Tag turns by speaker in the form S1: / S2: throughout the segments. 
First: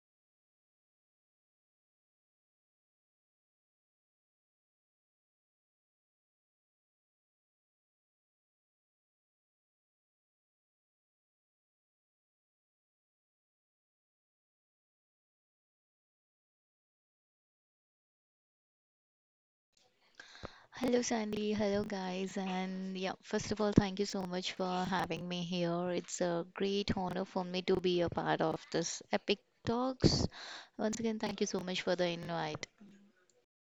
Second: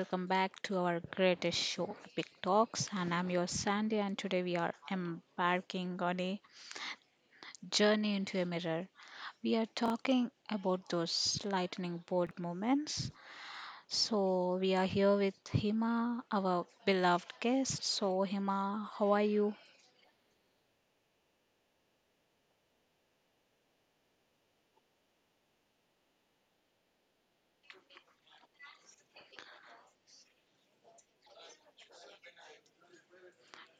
S1: welcome back to our greatest show, Epic Talks. And I'm your Sandy, and today we are embarking on a journey into a mirror. We are talking about those lightning bolt moments. So, we are here with Hima, our beloved guest. So, Hima, how are you?
S2: Hello, Sandy. Hello, guys. And yeah, first of all, thank you so much for having me here. It's a great honor for me to be a part of this epic talks. Once again, thank you so much for the invite.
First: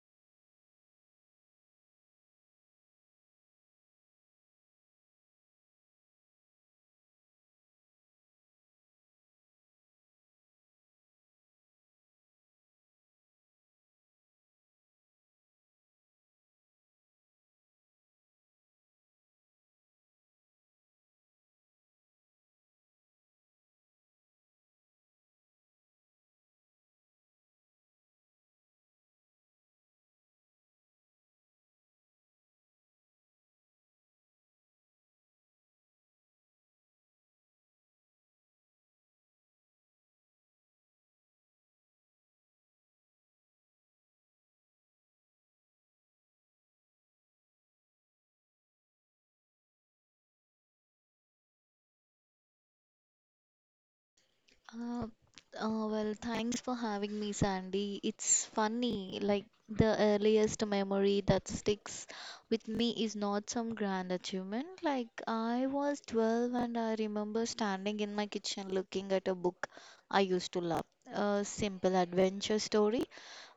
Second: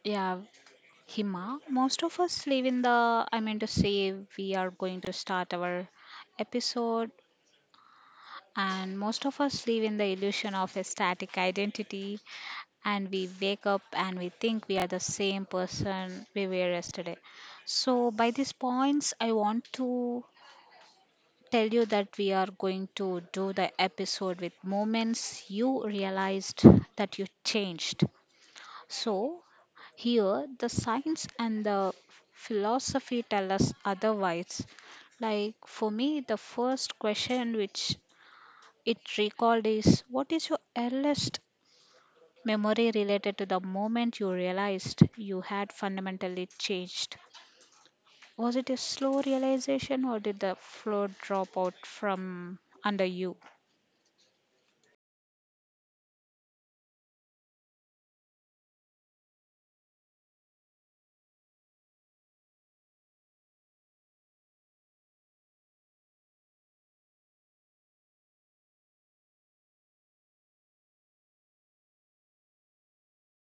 S1: Yeah, Hima, most of us live in the, I mean to say, we are going to start our episode. And most of us live in the illusion of a static identity, and we wake up and we think we are the same person we were yesterday. So, by these points, I want to tell you that we are going to do the episode with moments you realized that you changed. So, here the science and the philosophy tell us otherwise, like for me the first question which it recalled is, what is your earliest memory related to the moment you realized you had fundamentally changed? Was it a slow realization or did the floor drop out from under you?
S2: Uh, well, thanks for having me, Sandy. It's funny, like the earliest memory that sticks with me is not some grand achievement. Like I was 12 and I remember standing in my kitchen looking at a book I used to love, a simple adventure story.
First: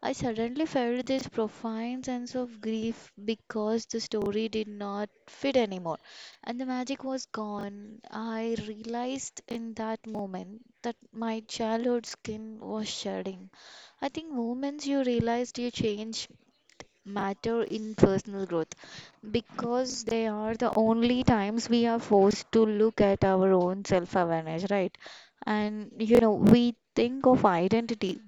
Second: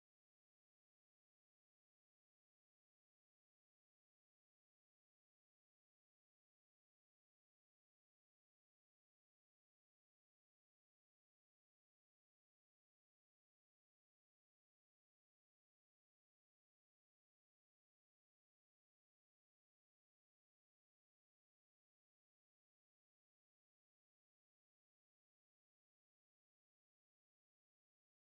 S2: I suddenly felt this profound sense of grief because the story did not fit anymore and the magic was gone. I realized in that moment that my childhood skin was shedding. I think moments you realized you change matter in personal growth because they are the only times we are forced to look at our own self awareness, right? And you know, we think of identity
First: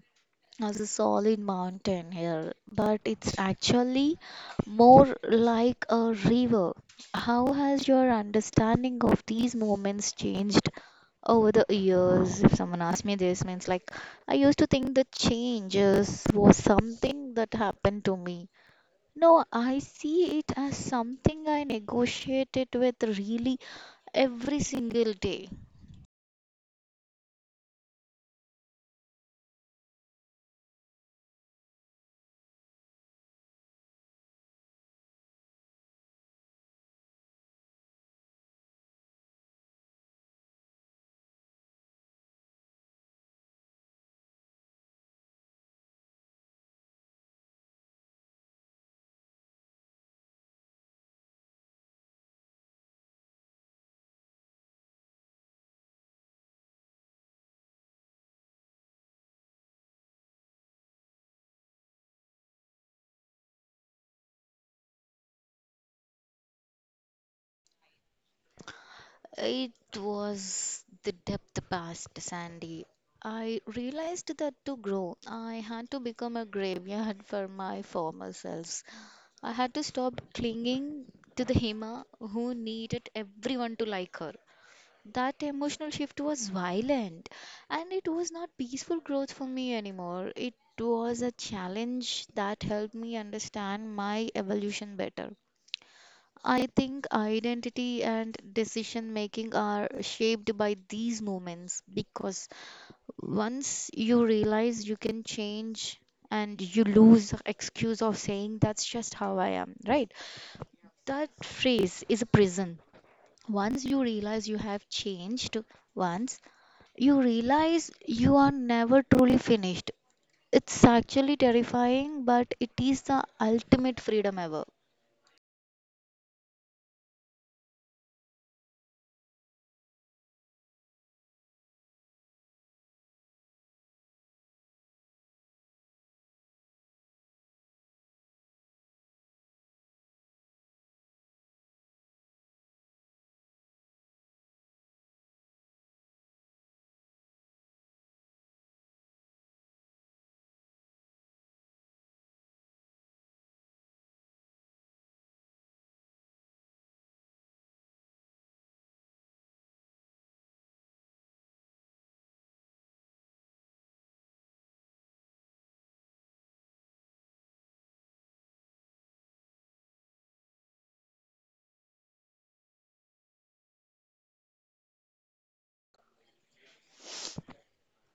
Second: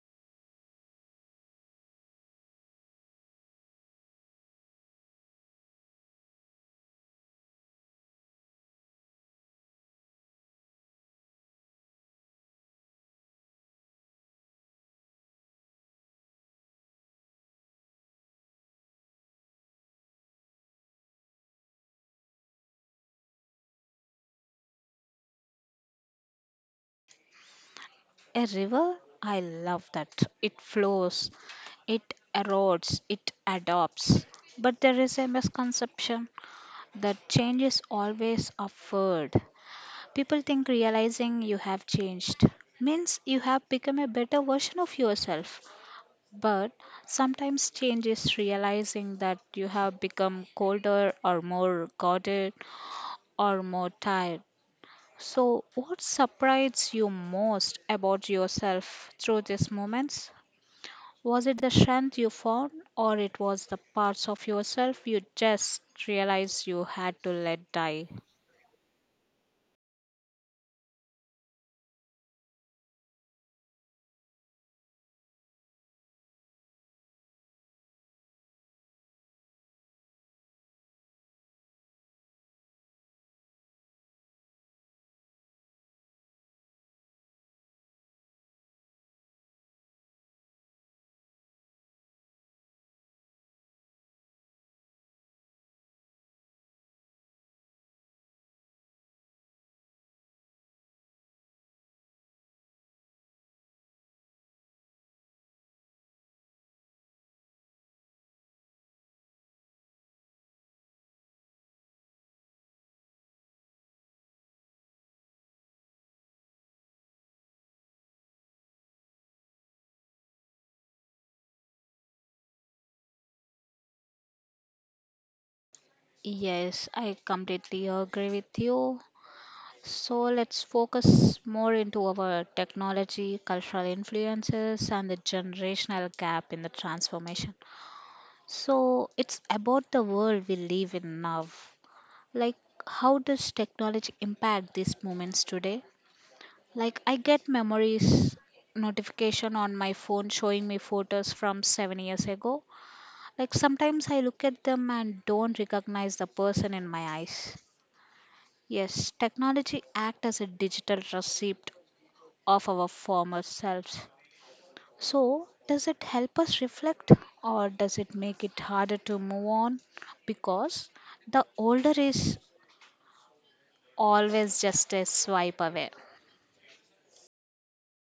S2: as a solid mountain here, but it's actually more like a river. How has your understanding of these moments changed over the years? If someone asked me this, means like I used to think the changes was something that happened to me. No, I see it as something I negotiated with really every single day.
S1: A river? I love that. It flows, it erodes, it adopts. But there is a misconception that change is always upward. People think realizing you have changed means you have become a better version of yourself. But sometimes change is realizing that you have become colder or more guarded or more tired. So, what surprised you most about yourself through these moments? Was it the strength you found, or it was the parts of yourself you just realized you had to let die?
S2: It was the depth past, Sandy. I realized that to grow, I had to become a graveyard for my former selves. I had to stop clinging to the Hema who needed everyone to like her. That emotional shift was violent and it was not peaceful growth for me anymore. It was a challenge that helped me understand my evolution better. I think identity and decision making are shaped by these moments because once you realize you can change and you lose the excuse of saying that's just how I am, right? That phrase is a prison. Once you realize you have changed, once you realize you are never truly finished. It's actually terrifying, but it is the ultimate freedom ever.
S1: Yes, I completely agree with you. So let's focus more into our technology, cultural influences, and the generational gap in the transformation. So it's about the world we live in now. Like, how does technology impact these moments today? Like, I get memories notification on my phone showing me photos from 7 years ago. Like, sometimes I look at them and don't recognize the person in my eyes. Yes, technology act as a digital receipt of our former selves. So, does it help us reflect or does it make it harder to move on? Because the older is always just a swipe away.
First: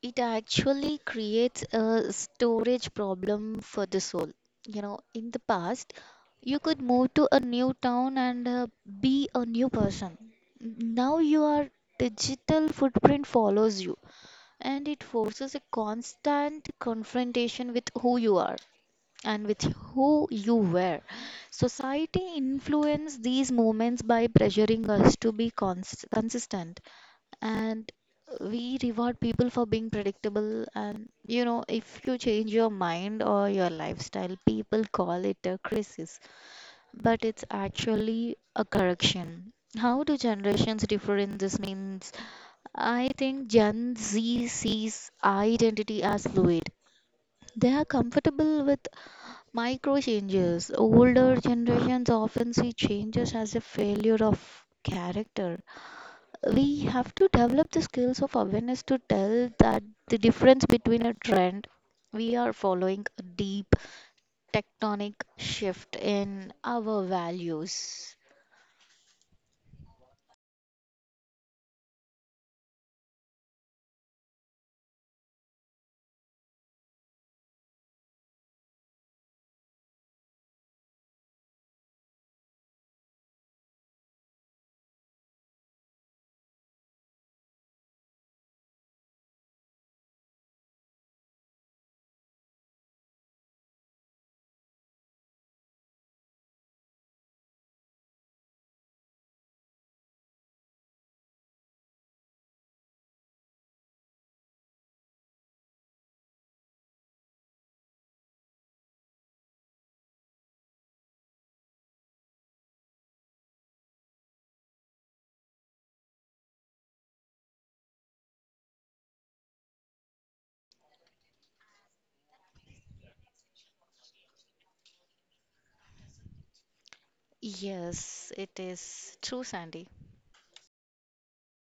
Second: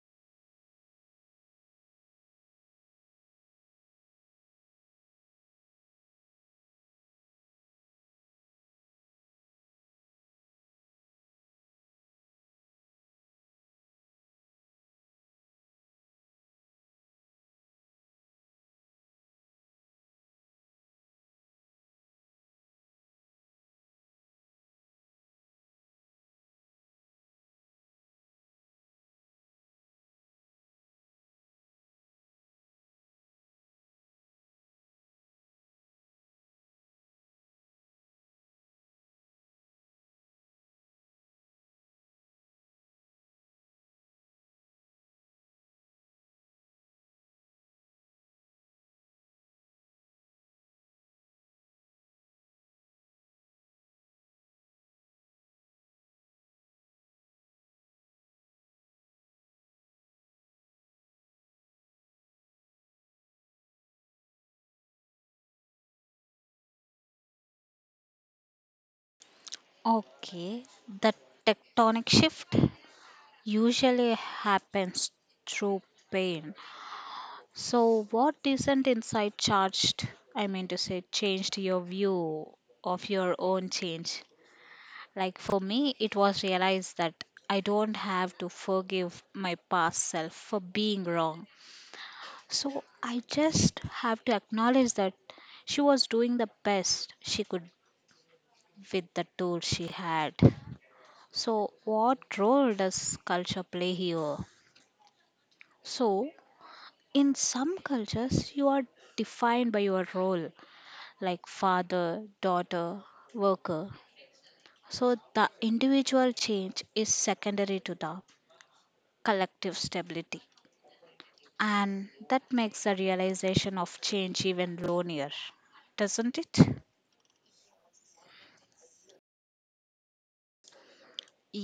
S2: It actually creates a storage problem for the soul. You know, in the past, you could move to a new town and be a new person. Now your digital footprint follows you and it forces a constant confrontation with who you are and with who you were. Society influences these movements by pressuring us to be consistent, and we reward people for being predictable. And you know, if you change your mind or your lifestyle, people call it a crisis, but it's actually a correction. How do generations differ in this means, I think Gen Z sees identity as fluid. They are comfortable with micro changes. Older generations often see changes as a failure of character. We have to develop the skills of awareness to tell that the difference between a trend we are following a deep tectonic shift in our values.
S1: Okay, the tectonic shift usually happens through pain. So, what isn't inside charged? I mean to say, changed your view of your own change. Like for me, it was realized that I don't have to forgive my past self for being wrong. So I just have to acknowledge that she was doing the best she could with the tools she had. So, what role does culture play here? So, in some cultures, you are defined by your role, like father, daughter, worker. So, the individual change is secondary to the collective stability. And that makes the realization of change even lonelier, doesn't it?
S2: Yes, it is true, Sandy.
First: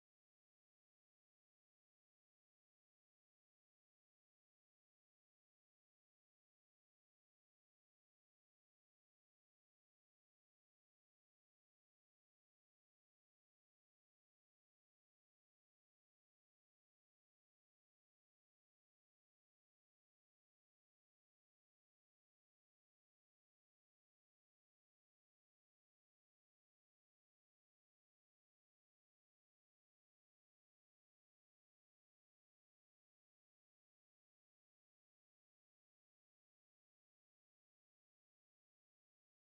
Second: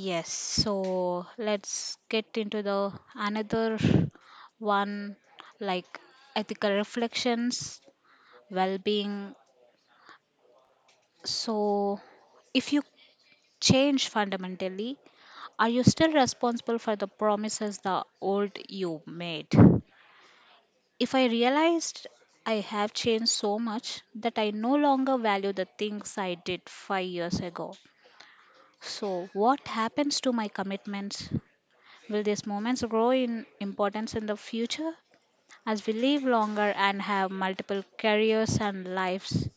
S1: Yes, so let's get into the another one, like ethical reflections, well being. So, if you change fundamentally, are you still responsible for the promises the old you made? If I realized I have changed so much that I no longer value the things I did 5 years ago. So, what happens to my commitments? Will these moments grow in importance in the future? As we live longer and have multiple careers and lives,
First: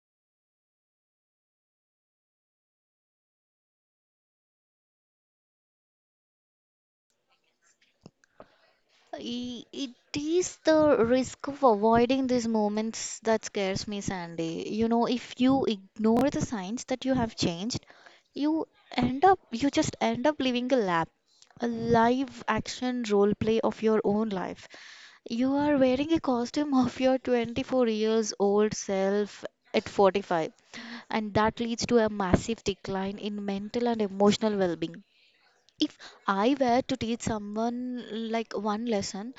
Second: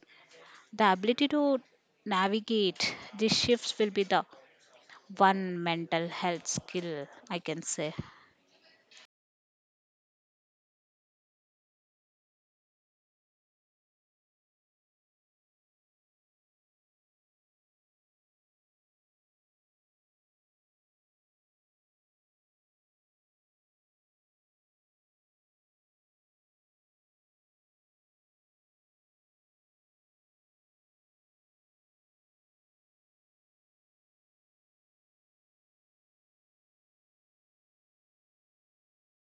S1: the ability to navigate these shifts will be the one mental health skill I can say.
S2: It is the risk of avoiding these moments that scares me, Sandy. You know, if you ignore the signs that you have changed, you end up you just end up living a lap a live action role play of your own life. You are wearing a costume of your 24 years old self at 45, and that leads to a massive decline in mental and emotional well being. If I were to teach someone like one lesson,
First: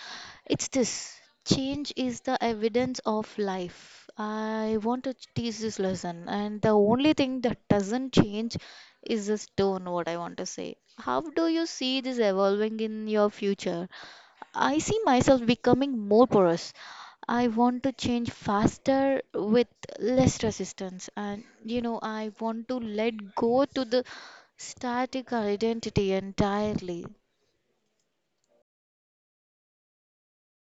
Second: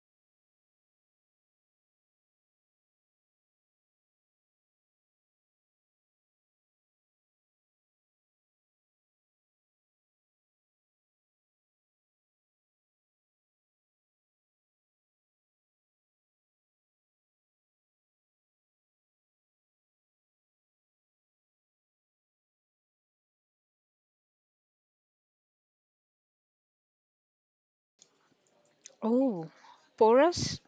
S2: it's this: change is the evidence of life. I want to teach this lesson, and the only thing that doesn't change is this tone, what I want to say. How do you see this evolving in your future? I see myself becoming more porous. I want to change faster with less resistance. And, you know, I want to let go to the static identity entirely.
S1: Oh, porous?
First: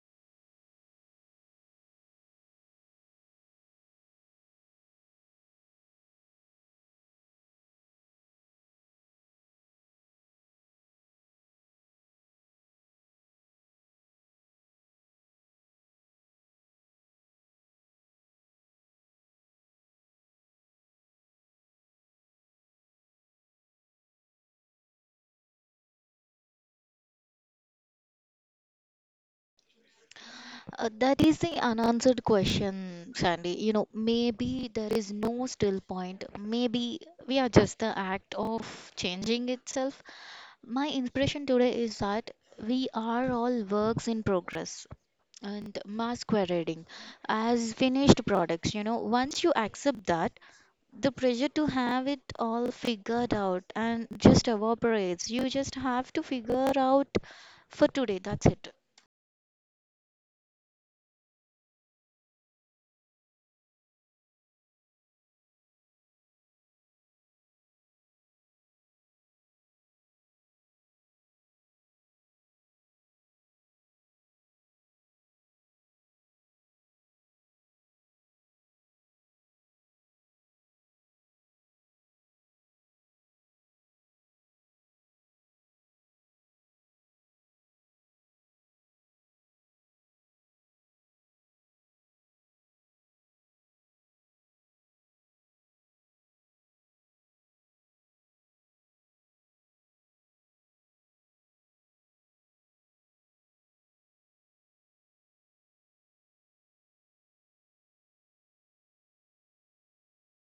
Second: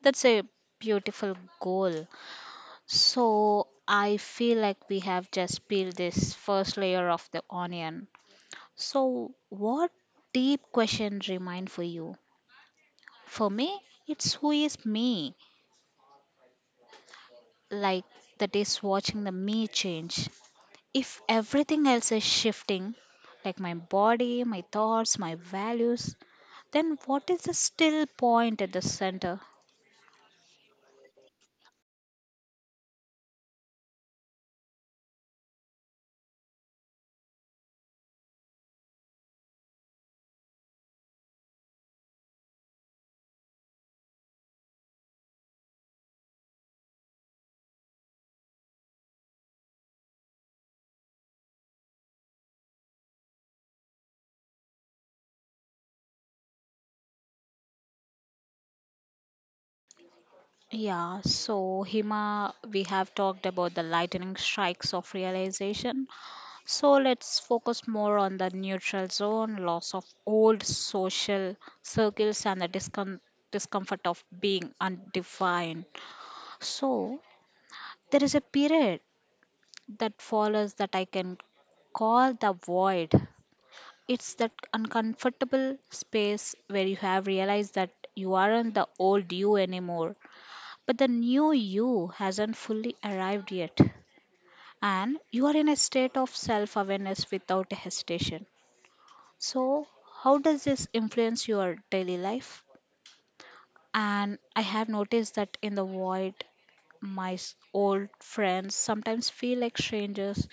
S1: That's a beautiful goal. So I feel like we have just peeled this first layer of the onion. So what deep question remain for you? For me, it's who is me? Like that is watching the me change. If everything else is shifting, like my body, my thoughts, my values, then what is the still point at the center?
S2: That is the unanswered question, Sandy. You know, maybe there is no still point. Maybe we are just the act of changing itself. My inspiration today is that we are all works in progress and masquerading as finished products. You know, once you accept that, the pressure to have it all figured out and just evaporates. You just have to figure out for today, that's it.
S1: Yeah, so Hima, we have talked about the lightning strikes of realization. So let's focus more on the neutral zone, loss of old social circles, and the discomfort of being undefined. So there is a period that follows that I can call the void. It's that uncomfortable space where you have realized that you aren't the old you anymore, but the new you hasn't fully arrived yet. And you are in a state of self awareness without hesitation. So, how does this influence your daily life? And I have noticed that in the void, my old friends sometimes feel like strangers,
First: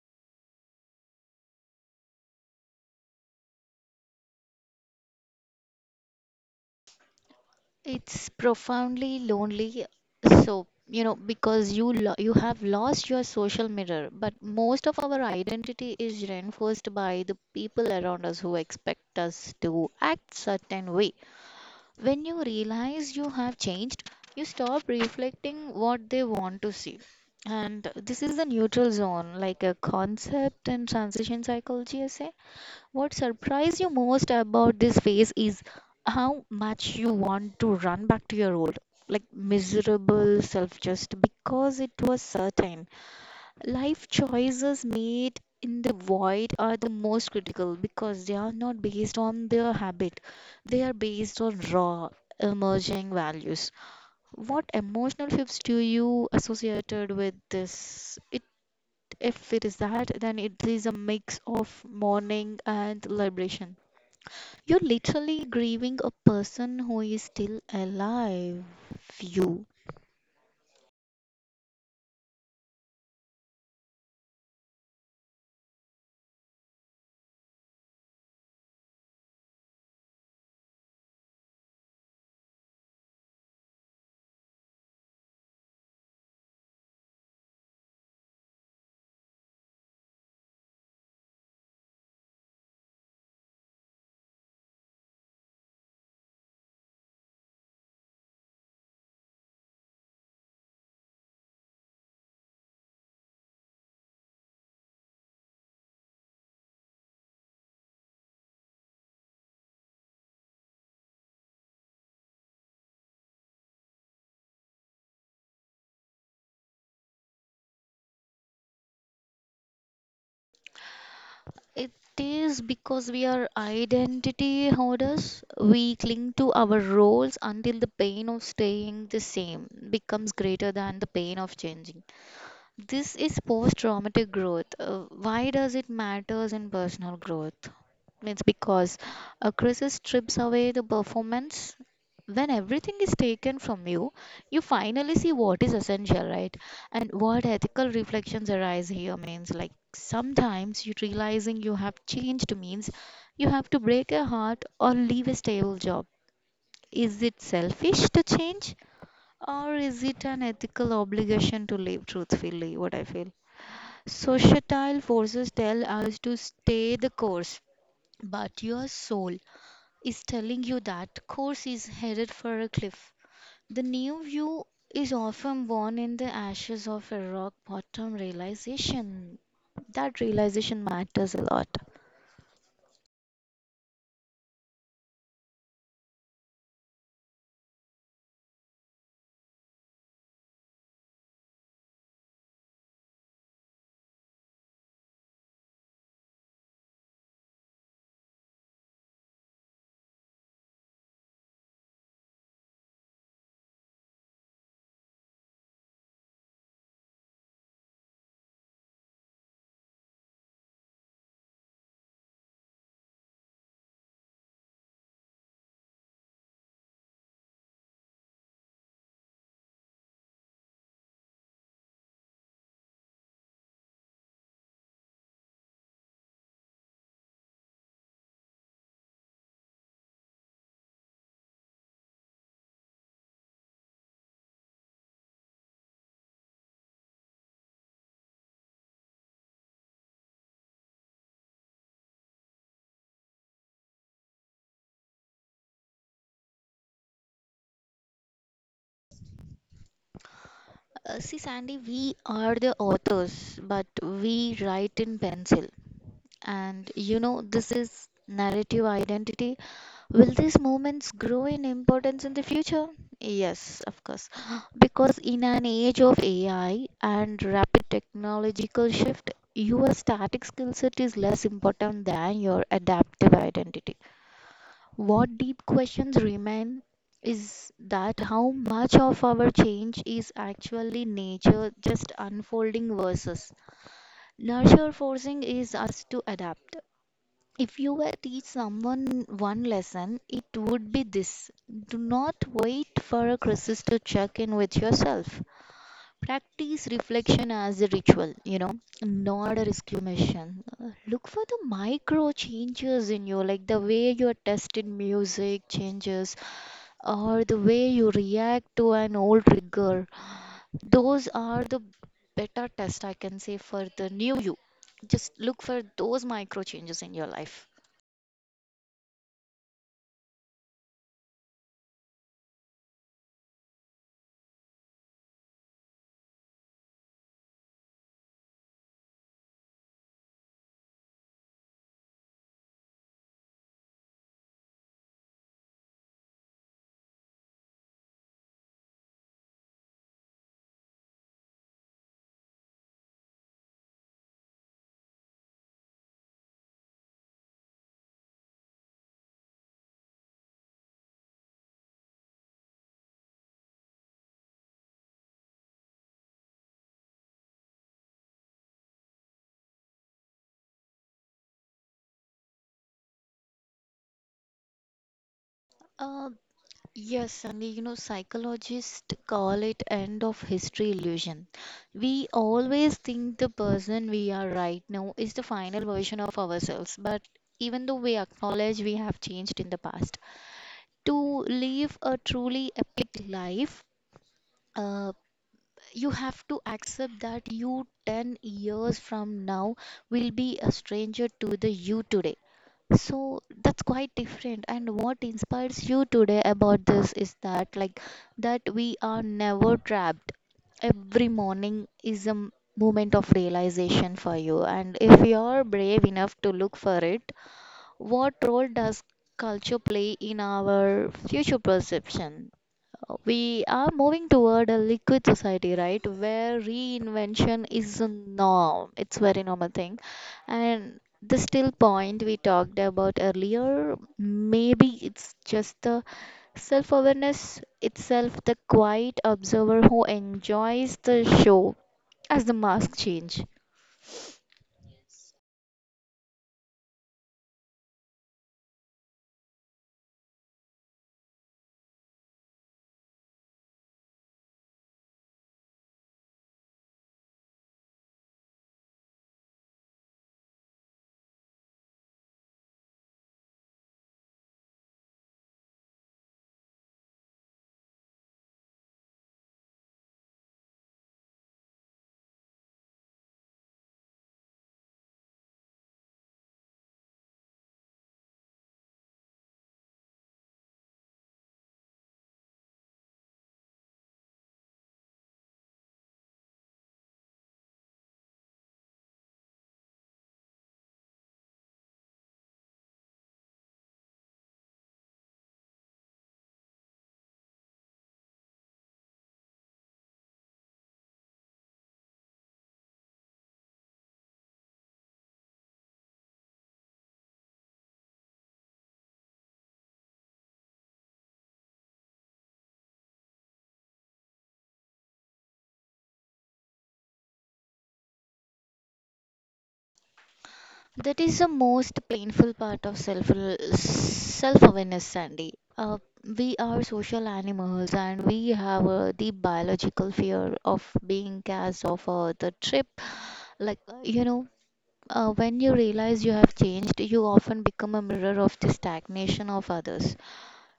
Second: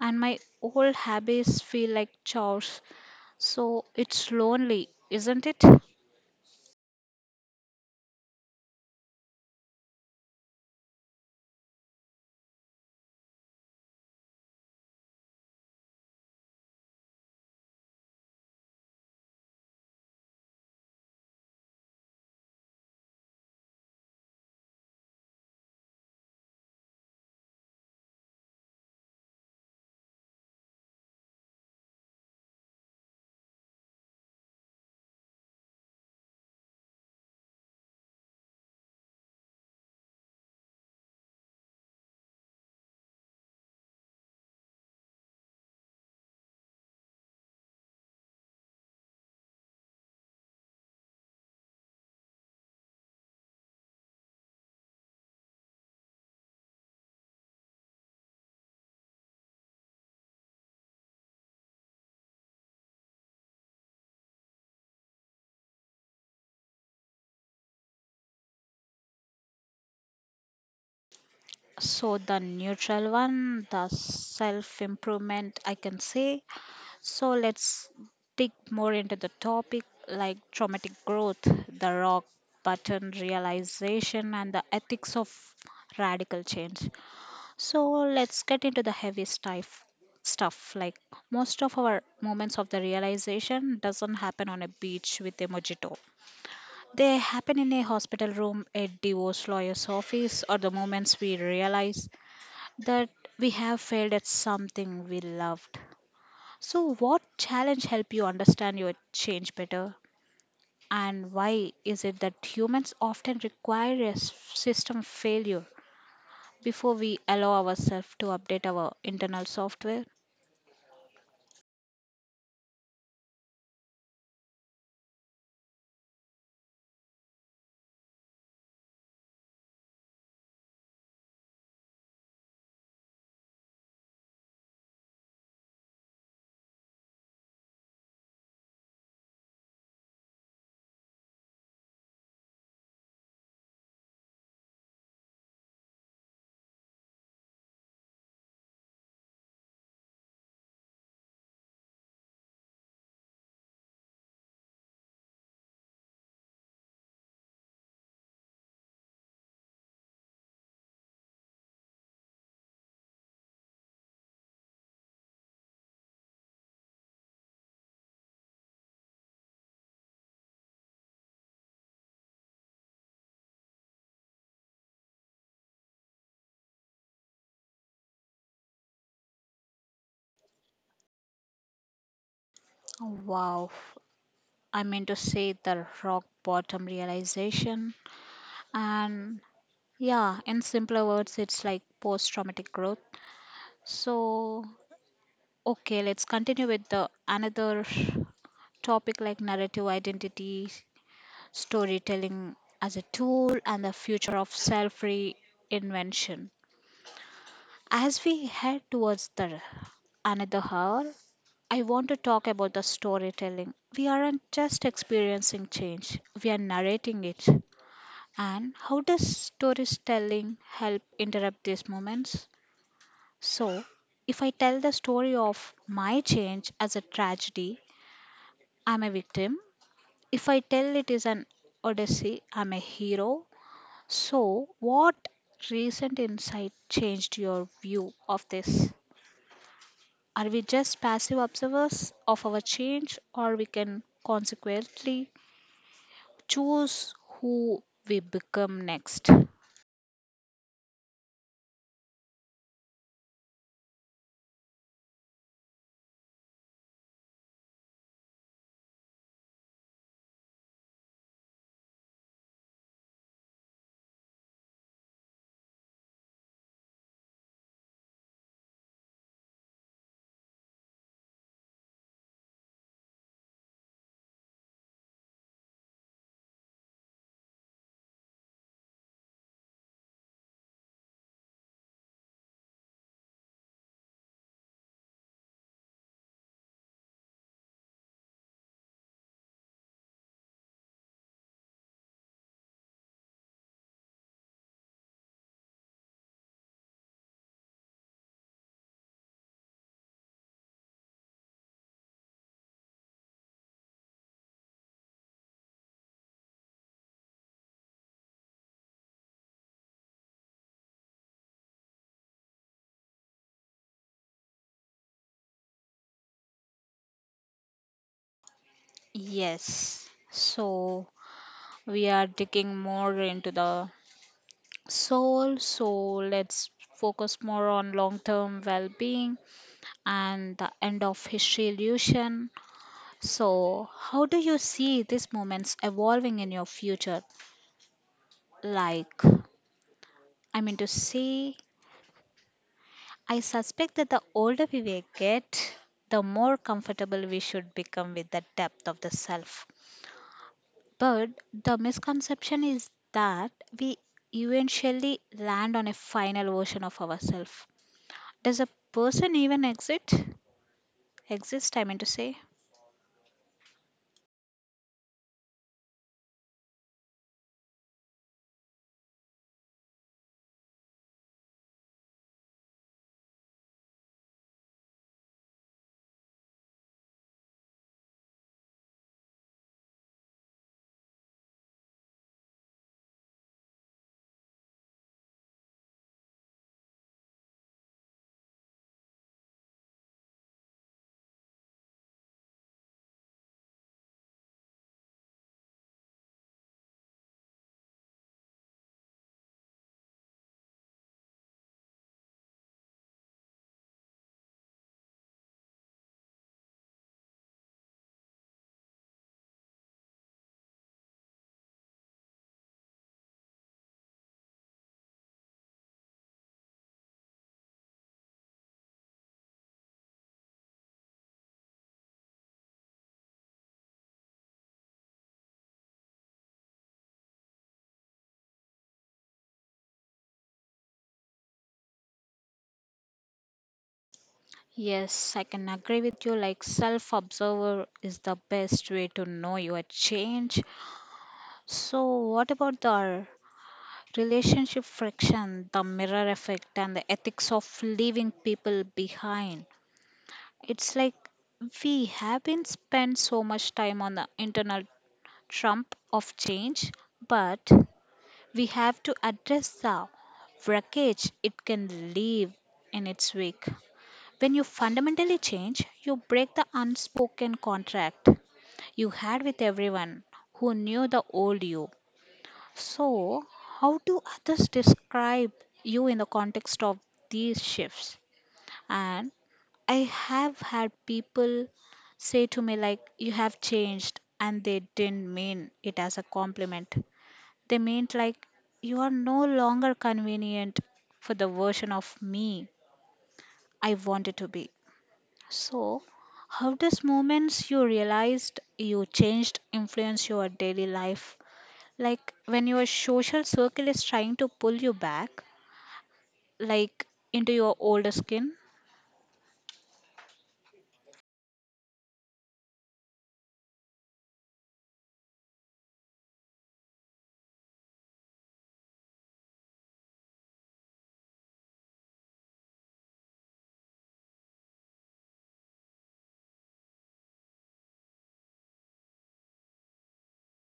S1: and my old habits feel like chores. So, it's lonely, isn't it?
S2: It's profoundly lonely. So, you know, because you you have lost your social mirror, but most of our identity is reinforced by the people around us who expect us to act certain way. When you realize you have changed, you stop reflecting what they want to see. And this is the neutral zone, like a concept in transition psychology essay. What surprised you most about this phase is how much you want to run back to your old, like miserable self just because it was certain. Life choices made in the void are the most critical because they are not based on their habit, they are based on raw, emerging values. What emotional shifts do you associated with this? It, if it is that, then it is a mix of mourning and liberation. You're literally grieving a person who is still alive. You.
S1: So, the neutral one, the self improvement, I can say. So let's dig more into the topic, like traumatic growth, the rock button realization, and the ethics of radical change. So let's get into the heavy stuff, like most of our moments of the realization doesn't happen on a beach with a mojito. They happen in a hospital room, a divorce lawyer's office, or the moments we realize that we have failed at something we loved. So, what challenge help you understand your change better, and why is it that humans often require a system failure before we allow ourselves to update our internal software?
S2: It is because we are identity hoarders. We cling to our roles until the pain of staying the same becomes greater than the pain of changing. This is post-traumatic growth. Why does it matters in personal growth? It's because a crisis strips away the performance. When everything is taken from you, you finally see what is essential, right? And what ethical reflections arise here means, like sometimes you realizing you have changed means you have to break a heart or leave a stable job. Is it selfish to change? Or is it an ethical obligation to live truthfully? What I feel. Societal forces tell us to stay the course, but your soul is telling you that course is headed for a cliff. The new you is often born in the ashes of a rock bottom realization. That realization matters a lot.
S1: Wow, I mean to say the rock bottom realization, and yeah, in simpler words, it's like post traumatic growth. So, okay, let's continue with the another topic, like narrative identity, storytelling as a tool, and the future of self reinvention. As we head towards the another hour, I want to talk about the storytelling. We aren't just experiencing change, we are narrating it. And how does storytelling help interrupt these moments? So, if I tell the story of my change as a tragedy, I'm a victim. If I tell it is an odyssey, I'm a hero. So, what recent insight changed your view of this? Are we just passive observers of our change, or we can consequently choose who we become next?
S2: See, Sandy, we are the authors, but we write in pencil. And you know, this is narrative identity. Will these moments grow in importance in the future? Yes, of course. Because in an age of AI and rapid technological shift, your static skill set is less important than your adaptive identity. What deep questions remain is that how much of our change is actually nature just unfolding versus nurture forcing is us to adapt. If you were to teach someone one lesson, it would be this. Do not wait for a crisis to check in with yourself. Practice reflection as a ritual, you know, not a mission. Look for the micro changes in you, like the way your taste in music changes or the way you react to an old trigger. Those are the better test I can say for the new you. Just look for those micro changes in your life.
S1: Yes. So, we are digging more into the soul. So, let's focus more on long term well being and the end of history illusion. So, how do you see these moments evolving in your future? Like, I mean to say, I suspect that the older we get, the more comfortable we should become with the depth of the self. But the misconception is that we eventually land on a final version of ourselves. Does a person even exit? Exist, I mean to say.
S2: Uh, Yes and you know, psychologists call it end of history illusion. We always think the person we are right now is the final version of ourselves, but even though we acknowledge we have changed in the past, to live a truly epic life, uh, you have to accept that you 10 years from now will be a stranger to the you today. So that's quite different. And what inspires you today about this is that, like, that we are never trapped. Every morning is a moment of realization for you. And if you're brave enough to look for it, what role does culture play in our future perception? We are moving toward a liquid society, right? Where reinvention is a norm. It's very normal thing. And the still point we talked about earlier, maybe it's just the self awareness itself, the quiet observer who enjoys the show as the mask change.
S1: Yes, I can agree with you. Like, self observer is the best way to know your change. So, what about the relationship friction, the mirror effect, and the ethics of leaving people behind? It's like we have been spent so much time on the internal trump of change, but we have to address the wreckage it can leave in its wake. When you fundamentally change, you break the unspoken contract you had with everyone who knew the old you. So, how do others describe you in the context of these shifts? And I have had people say to me, like, you have changed, and they didn't mean it as a compliment. They meant, like, you are no longer convenient for the version of me I wanted to be. So, how does moments you realized you changed influence your daily life? Like when your social circle is trying to pull you back, like into your older skin?
S2: That is the most painful part of self awareness, Sandy. We are social animals, and we have the biological fear of being cast off the trip. Like uh, you know, when you realize you have changed, you often become a mirror of the stagnation of others.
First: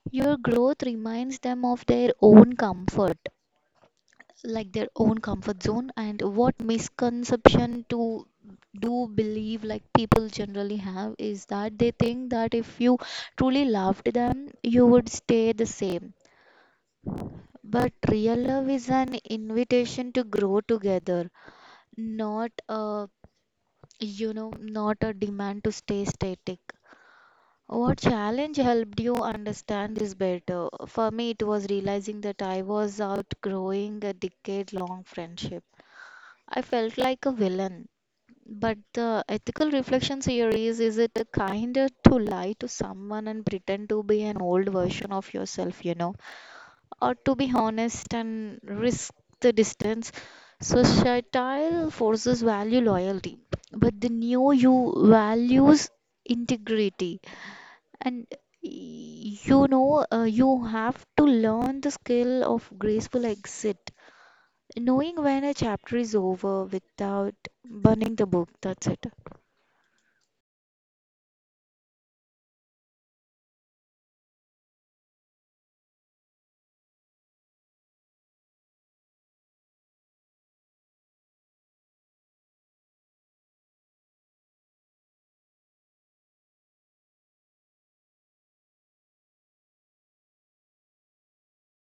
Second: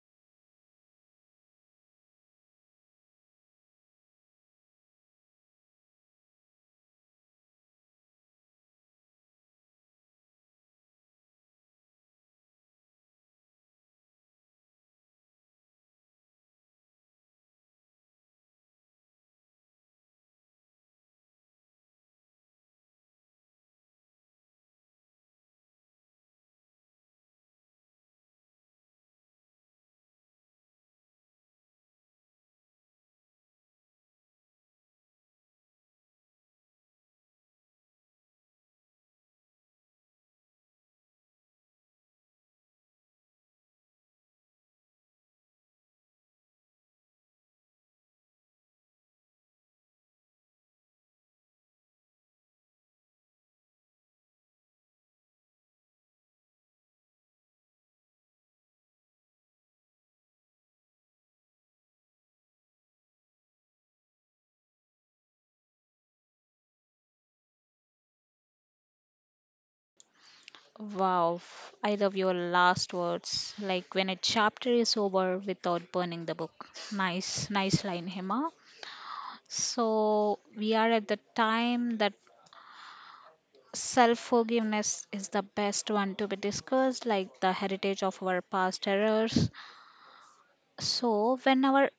S2: Your growth reminds them of their own comfort, like their own comfort zone. And what misconception to do believe, like people generally have, is that they think that if you truly loved them you would stay the same, but real love is an invitation to grow together, not a not a demand to stay static. What challenge helped you understand this better, for me it was realizing that I was outgrowing a decade long friendship. I felt like a villain. But the ethical reflections here is it kinder to lie to someone and pretend to be an old version of yourself, you know, or to be honest and risk the distance? Societal forces value loyalty, but the new you values integrity, and you know, you have to learn the skill of graceful exit. Knowing when a chapter is over without burning the book, that's it.
S1: Wow, I love your last words. Like when a chapter is over without burning the book. Nice, nice line, Hema. So, we are at the time that self forgiveness is the best one to be discussed, like the heritage of our past errors. So, when our,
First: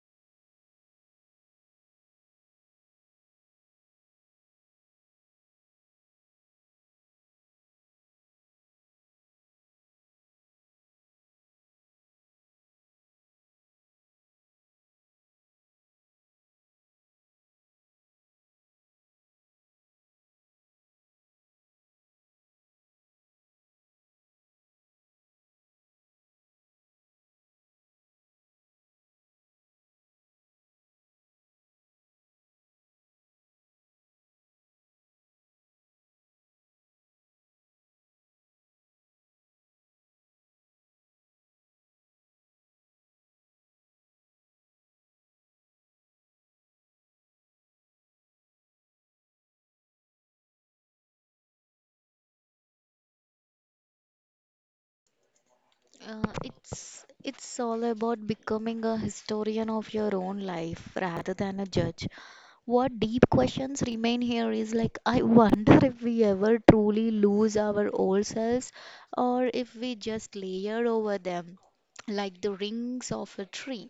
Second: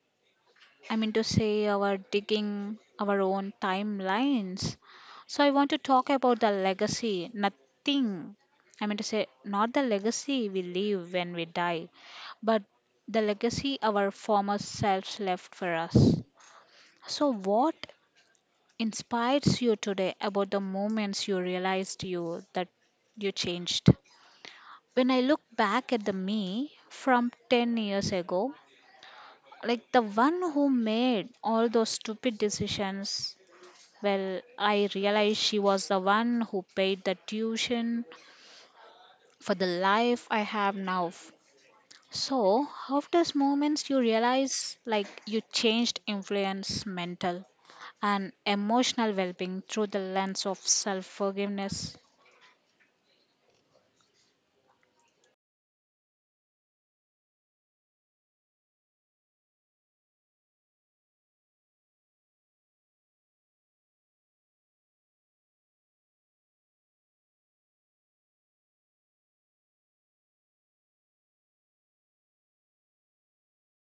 S1: I mean to say, our digging our own timelines, so I want to talk about the legacy, nothing. I mean to say, not the legacy we leave when we die, but the legacy our former selves left for us. So, what inspires you today about the moments you realized you that you changed? When I look back at the me from 10 years ago, like the one who made all those stupid decisions, well, I realized she was the one who paid the tuition for the life I have now. So after those moments you realize like you changed influence mental and emotional well-being through the lens of self-forgiveness.
S2: It's all about becoming a historian of your own life rather than a judge. What deep questions remain here is like I wonder if we ever truly lose our old selves or if we just layer over them like the rings of a tree.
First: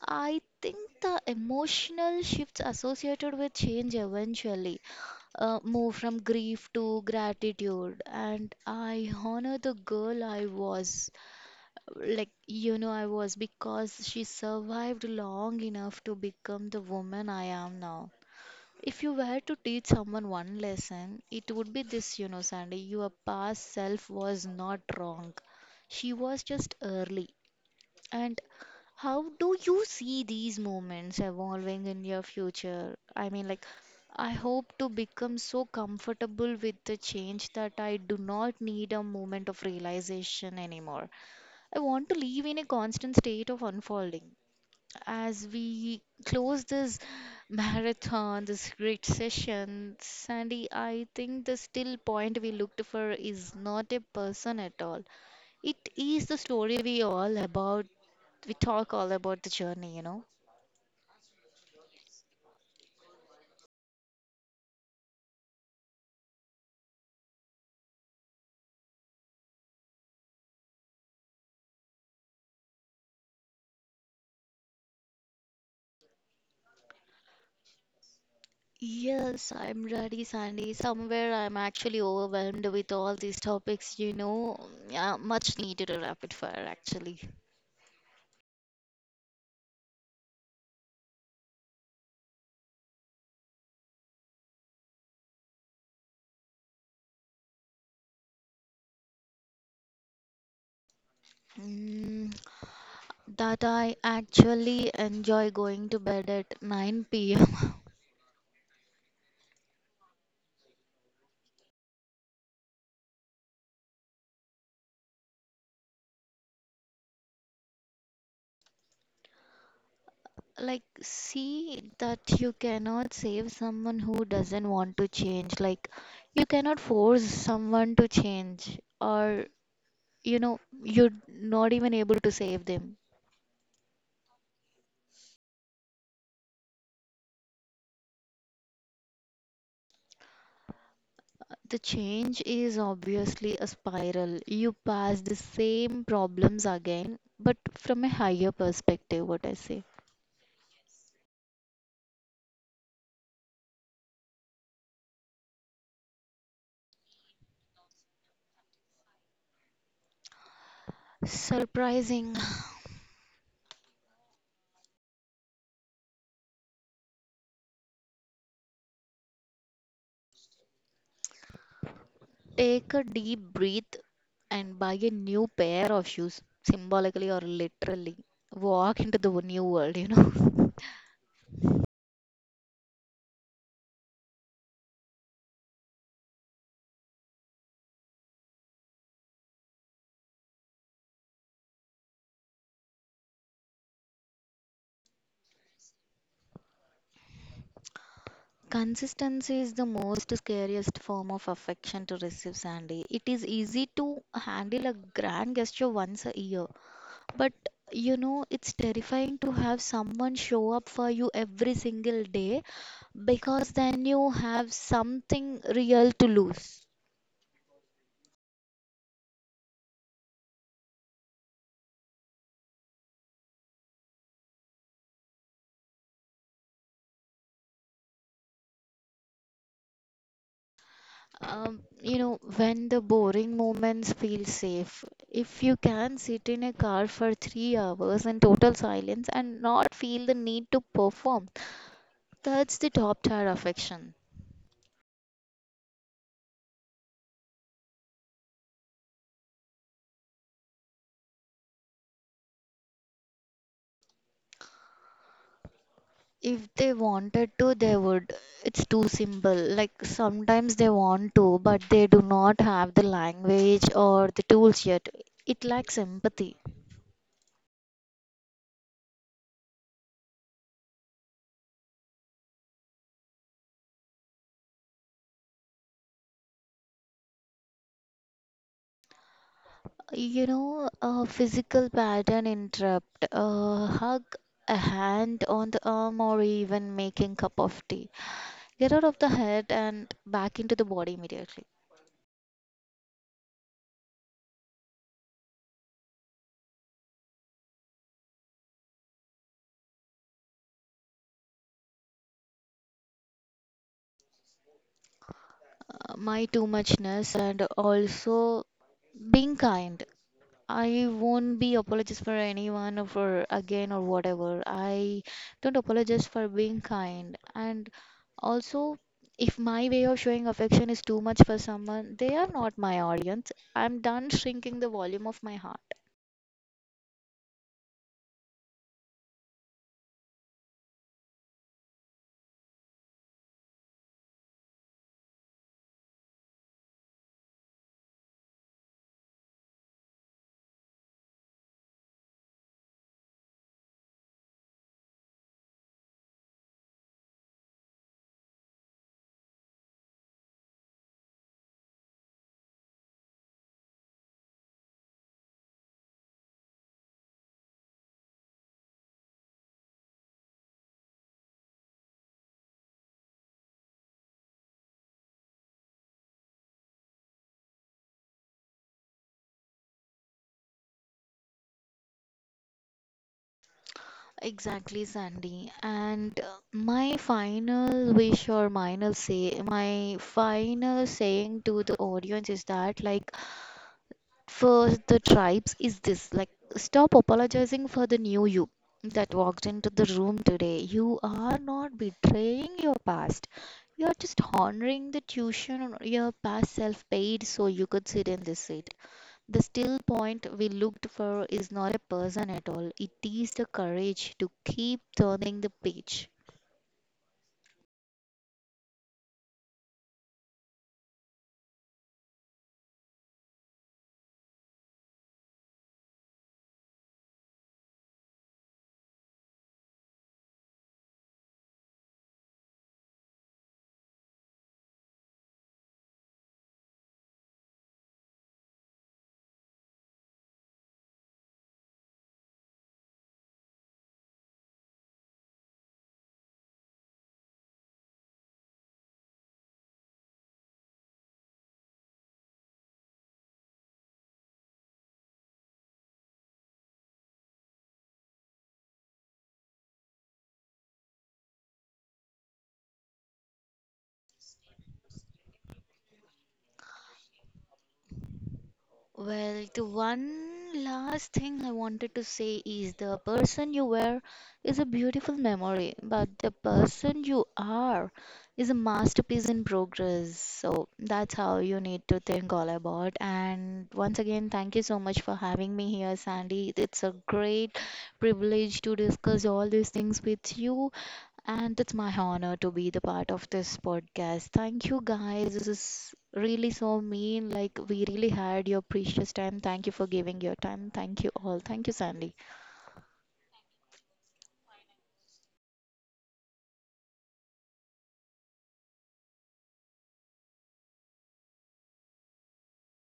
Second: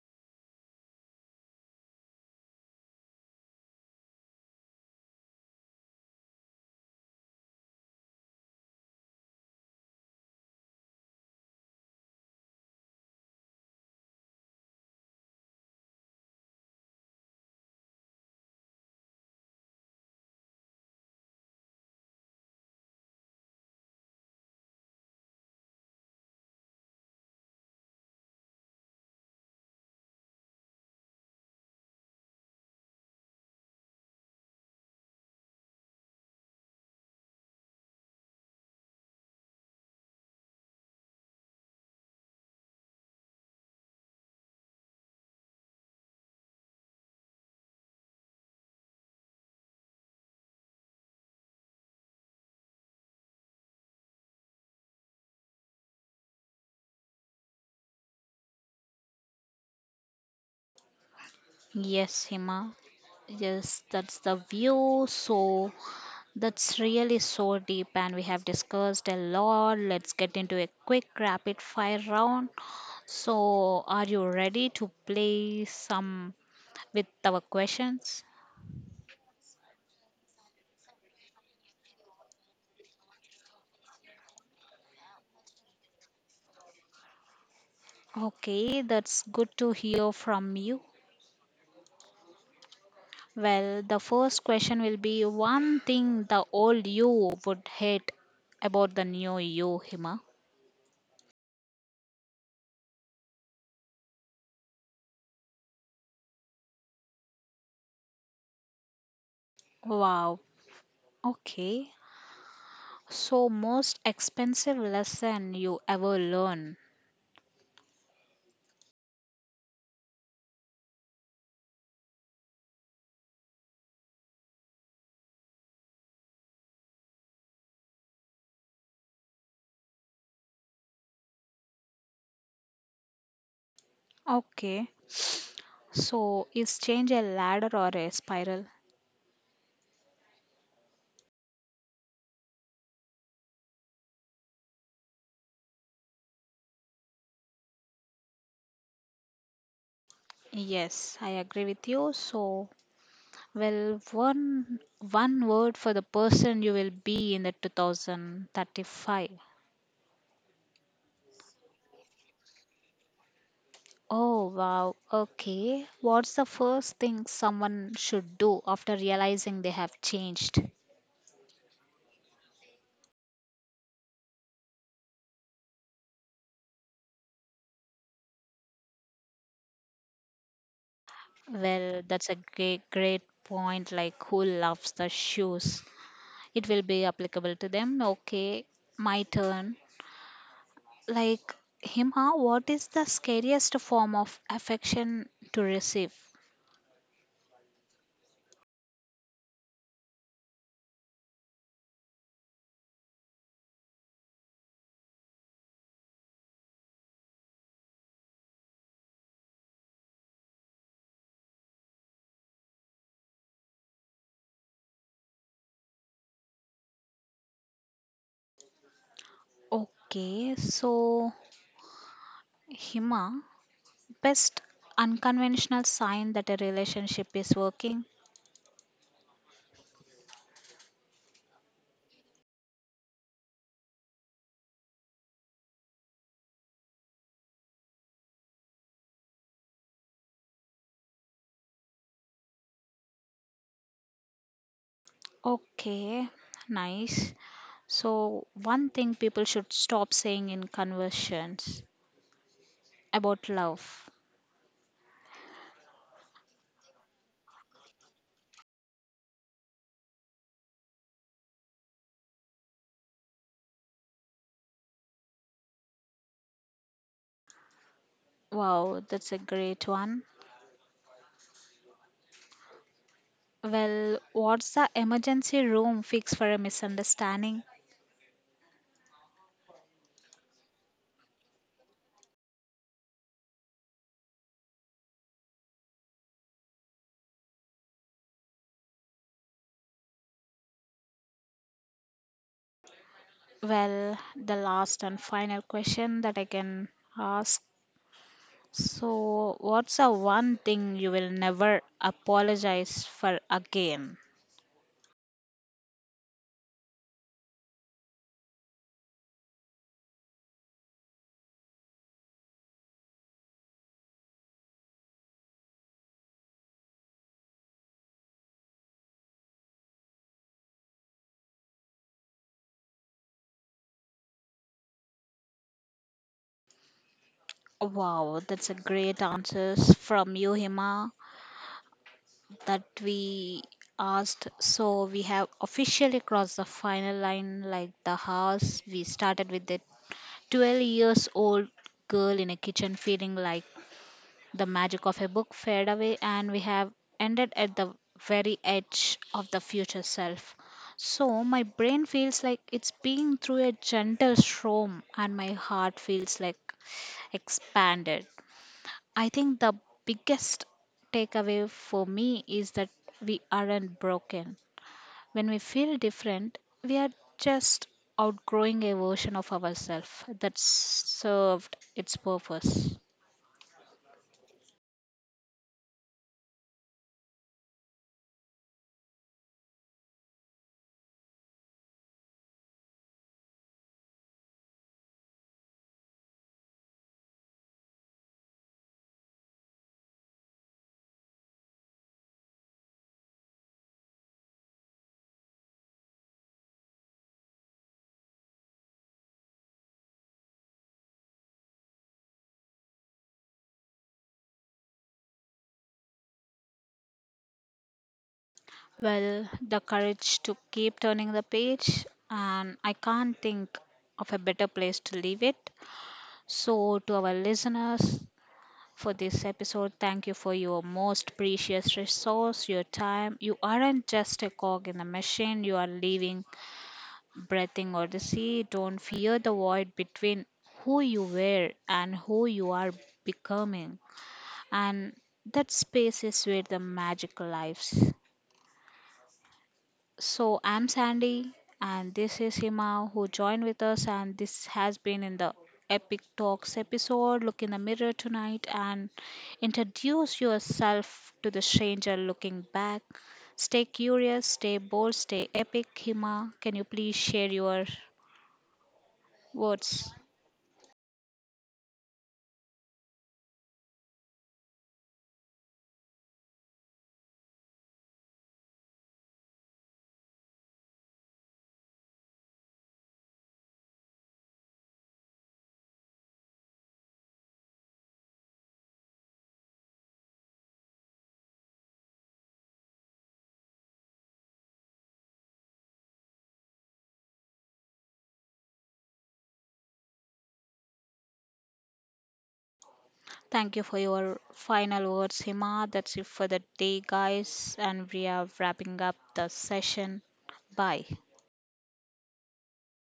S2: I think the emotional shifts associated with change eventually move from grief to gratitude, and I honor the girl I was, like I was, because she survived long enough to become the woman I am now. If you were to teach someone one lesson, it would be this: you know, Sandy, your past self was not wrong, she was just early. And how do you see these moments evolving in your future? I mean, like, I hope to become so comfortable with the change that I do not need a moment of realization anymore. I want to live in a constant state of unfolding. As we close this marathon, this great session, Sandy, I think the still point we looked for is not a person at all, it is the story we all about, we talk all about the journey, you know.
S1: Yes, Hima, yes, that's the view. So that's really so deep, and we have discussed a lot. Let's get into a quick rapid fire round. So, are you ready to play some with our questions?
S2: Yes, I'm ready, Sandy. Somewhere I'm actually overwhelmed with all these topics, you know. Yeah, much needed a rapid fire, actually.
S1: Okay, that's good to hear from you. Well, the first question will be, one thing the old you would hate about the new you, Hima.
S2: Mm, that I actually enjoy going to bed at 9 p.m.
S1: Wow. Okay. So, most expensive lesson you ever learned.
S2: Like, see that you cannot save someone who doesn't want to change. Like, you cannot force someone to change, or you know, you're not even able to save them.
S1: Okay. So, is change a ladder or a spiral?
S2: The change is obviously a spiral. You pass the same problems again but from a higher perspective, what I say.
S1: Yes, I agree with you. So, well, one word for the person you will be in the 2035.
S2: Surprising.
S1: Oh, wow. Okay. What's the first thing someone should do after realizing they have changed?
S2: Take a deep breath and buy a new pair of shoes, symbolically or literally, walk into the new world, you know.
S1: Well, that's a great, great point. Like, who loves the shoes? It will be applicable to them. Okay, my turn. Like, Hima, what is the scariest form of affection to receive?
S2: Consistency is the most scariest form of affection to receive, Sandy. It is easy to handle a grand gesture once a year. But you know, it's terrifying to have someone show up for you every single day, because then you have something real to lose.
S1: Okay, so Hima, best unconventional sign that a relationship is working.
S2: You know, when the boring moments feel safe, if you can sit in a car for 3 hours in total silence and not feel the need to perform, that's the top tier affection.
S1: Okay, nice. So, one thing people should stop saying in conversations about love.
S2: If they wanted to, they would. It's too simple. Like, sometimes they want to, but they do not have the language or the tools yet. It lacks empathy.
S1: Wow, that's a great one. Well, what's the emergency room fix for a misunderstanding?
S2: You know, a physical pattern interrupt, a hug, a hand on the arm, or even making cup of tea. Get out of the head and back into the body immediately.
S1: Well, the last and final question that I can ask. So, what's the one thing you will never apologize for again?
S2: My too muchness, and also being kind. I won't be apologist for anyone or for again or whatever. I don't apologize for being kind. And also, if my way of showing affection is too much for someone, they are not my audience. I'm done shrinking the volume of my heart.
S1: Wow, that's a great answers from you, Hima, that we asked. So, we have officially crossed the final line like the house. We started with the 12 years old girl in a kitchen feeling like the magic of a book fade away, and we have ended at the very edge of the future self. So, my brain feels like it's being through a gentle storm, and my heart feels like expanded. I think the biggest takeaway for me is that we aren't broken. When we feel different, we are just outgrowing a version of ourselves that served its purpose.
S2: Exactly, Sandy. And my final wish, or final say, my final saying to the audience is that, like, for the tribes is this: like, stop apologizing for the new you that walked into the room today. You are not betraying your past, you are just honoring the tuition your past self paid so you could sit in this seat. The still point we looked for is not a person at all, it is the courage to keep turning the page.
S1: Well, the courage to keep turning the page, and I can't think of a better place to leave it. So, to our listeners for this episode, thank you for your most precious resource, your time. You aren't just a cog in the machine, you are living, breathing odyssey. Don't fear the void between who you were and who you are becoming. And that space is where the magic lives. So I'm Sandy and this is Hima who joined with us, and this has been in the Epic Talks episode. Look in the mirror tonight and introduce yourself to the stranger looking back. Stay curious, stay bold, stay epic. Hima, can you please share your
S2: Well, the
S1: words?
S2: one last thing I wanted to say is the person you were is a beautiful memory, but the person you are is a masterpiece in progress. So that's how you need to think all about. And once again, thank you so much for having me here, Sandy. It's a great privilege to discuss all these things with you. And it's my honor to be the part of this podcast. Thank you, guys. This is really so mean. Like, we really had your precious time. Thank you for giving your time. Thank you all. Thank you, Sandy.
S1: Thank you for your final words, Hima. That's it for the day, guys. And we are wrapping up the session. Bye.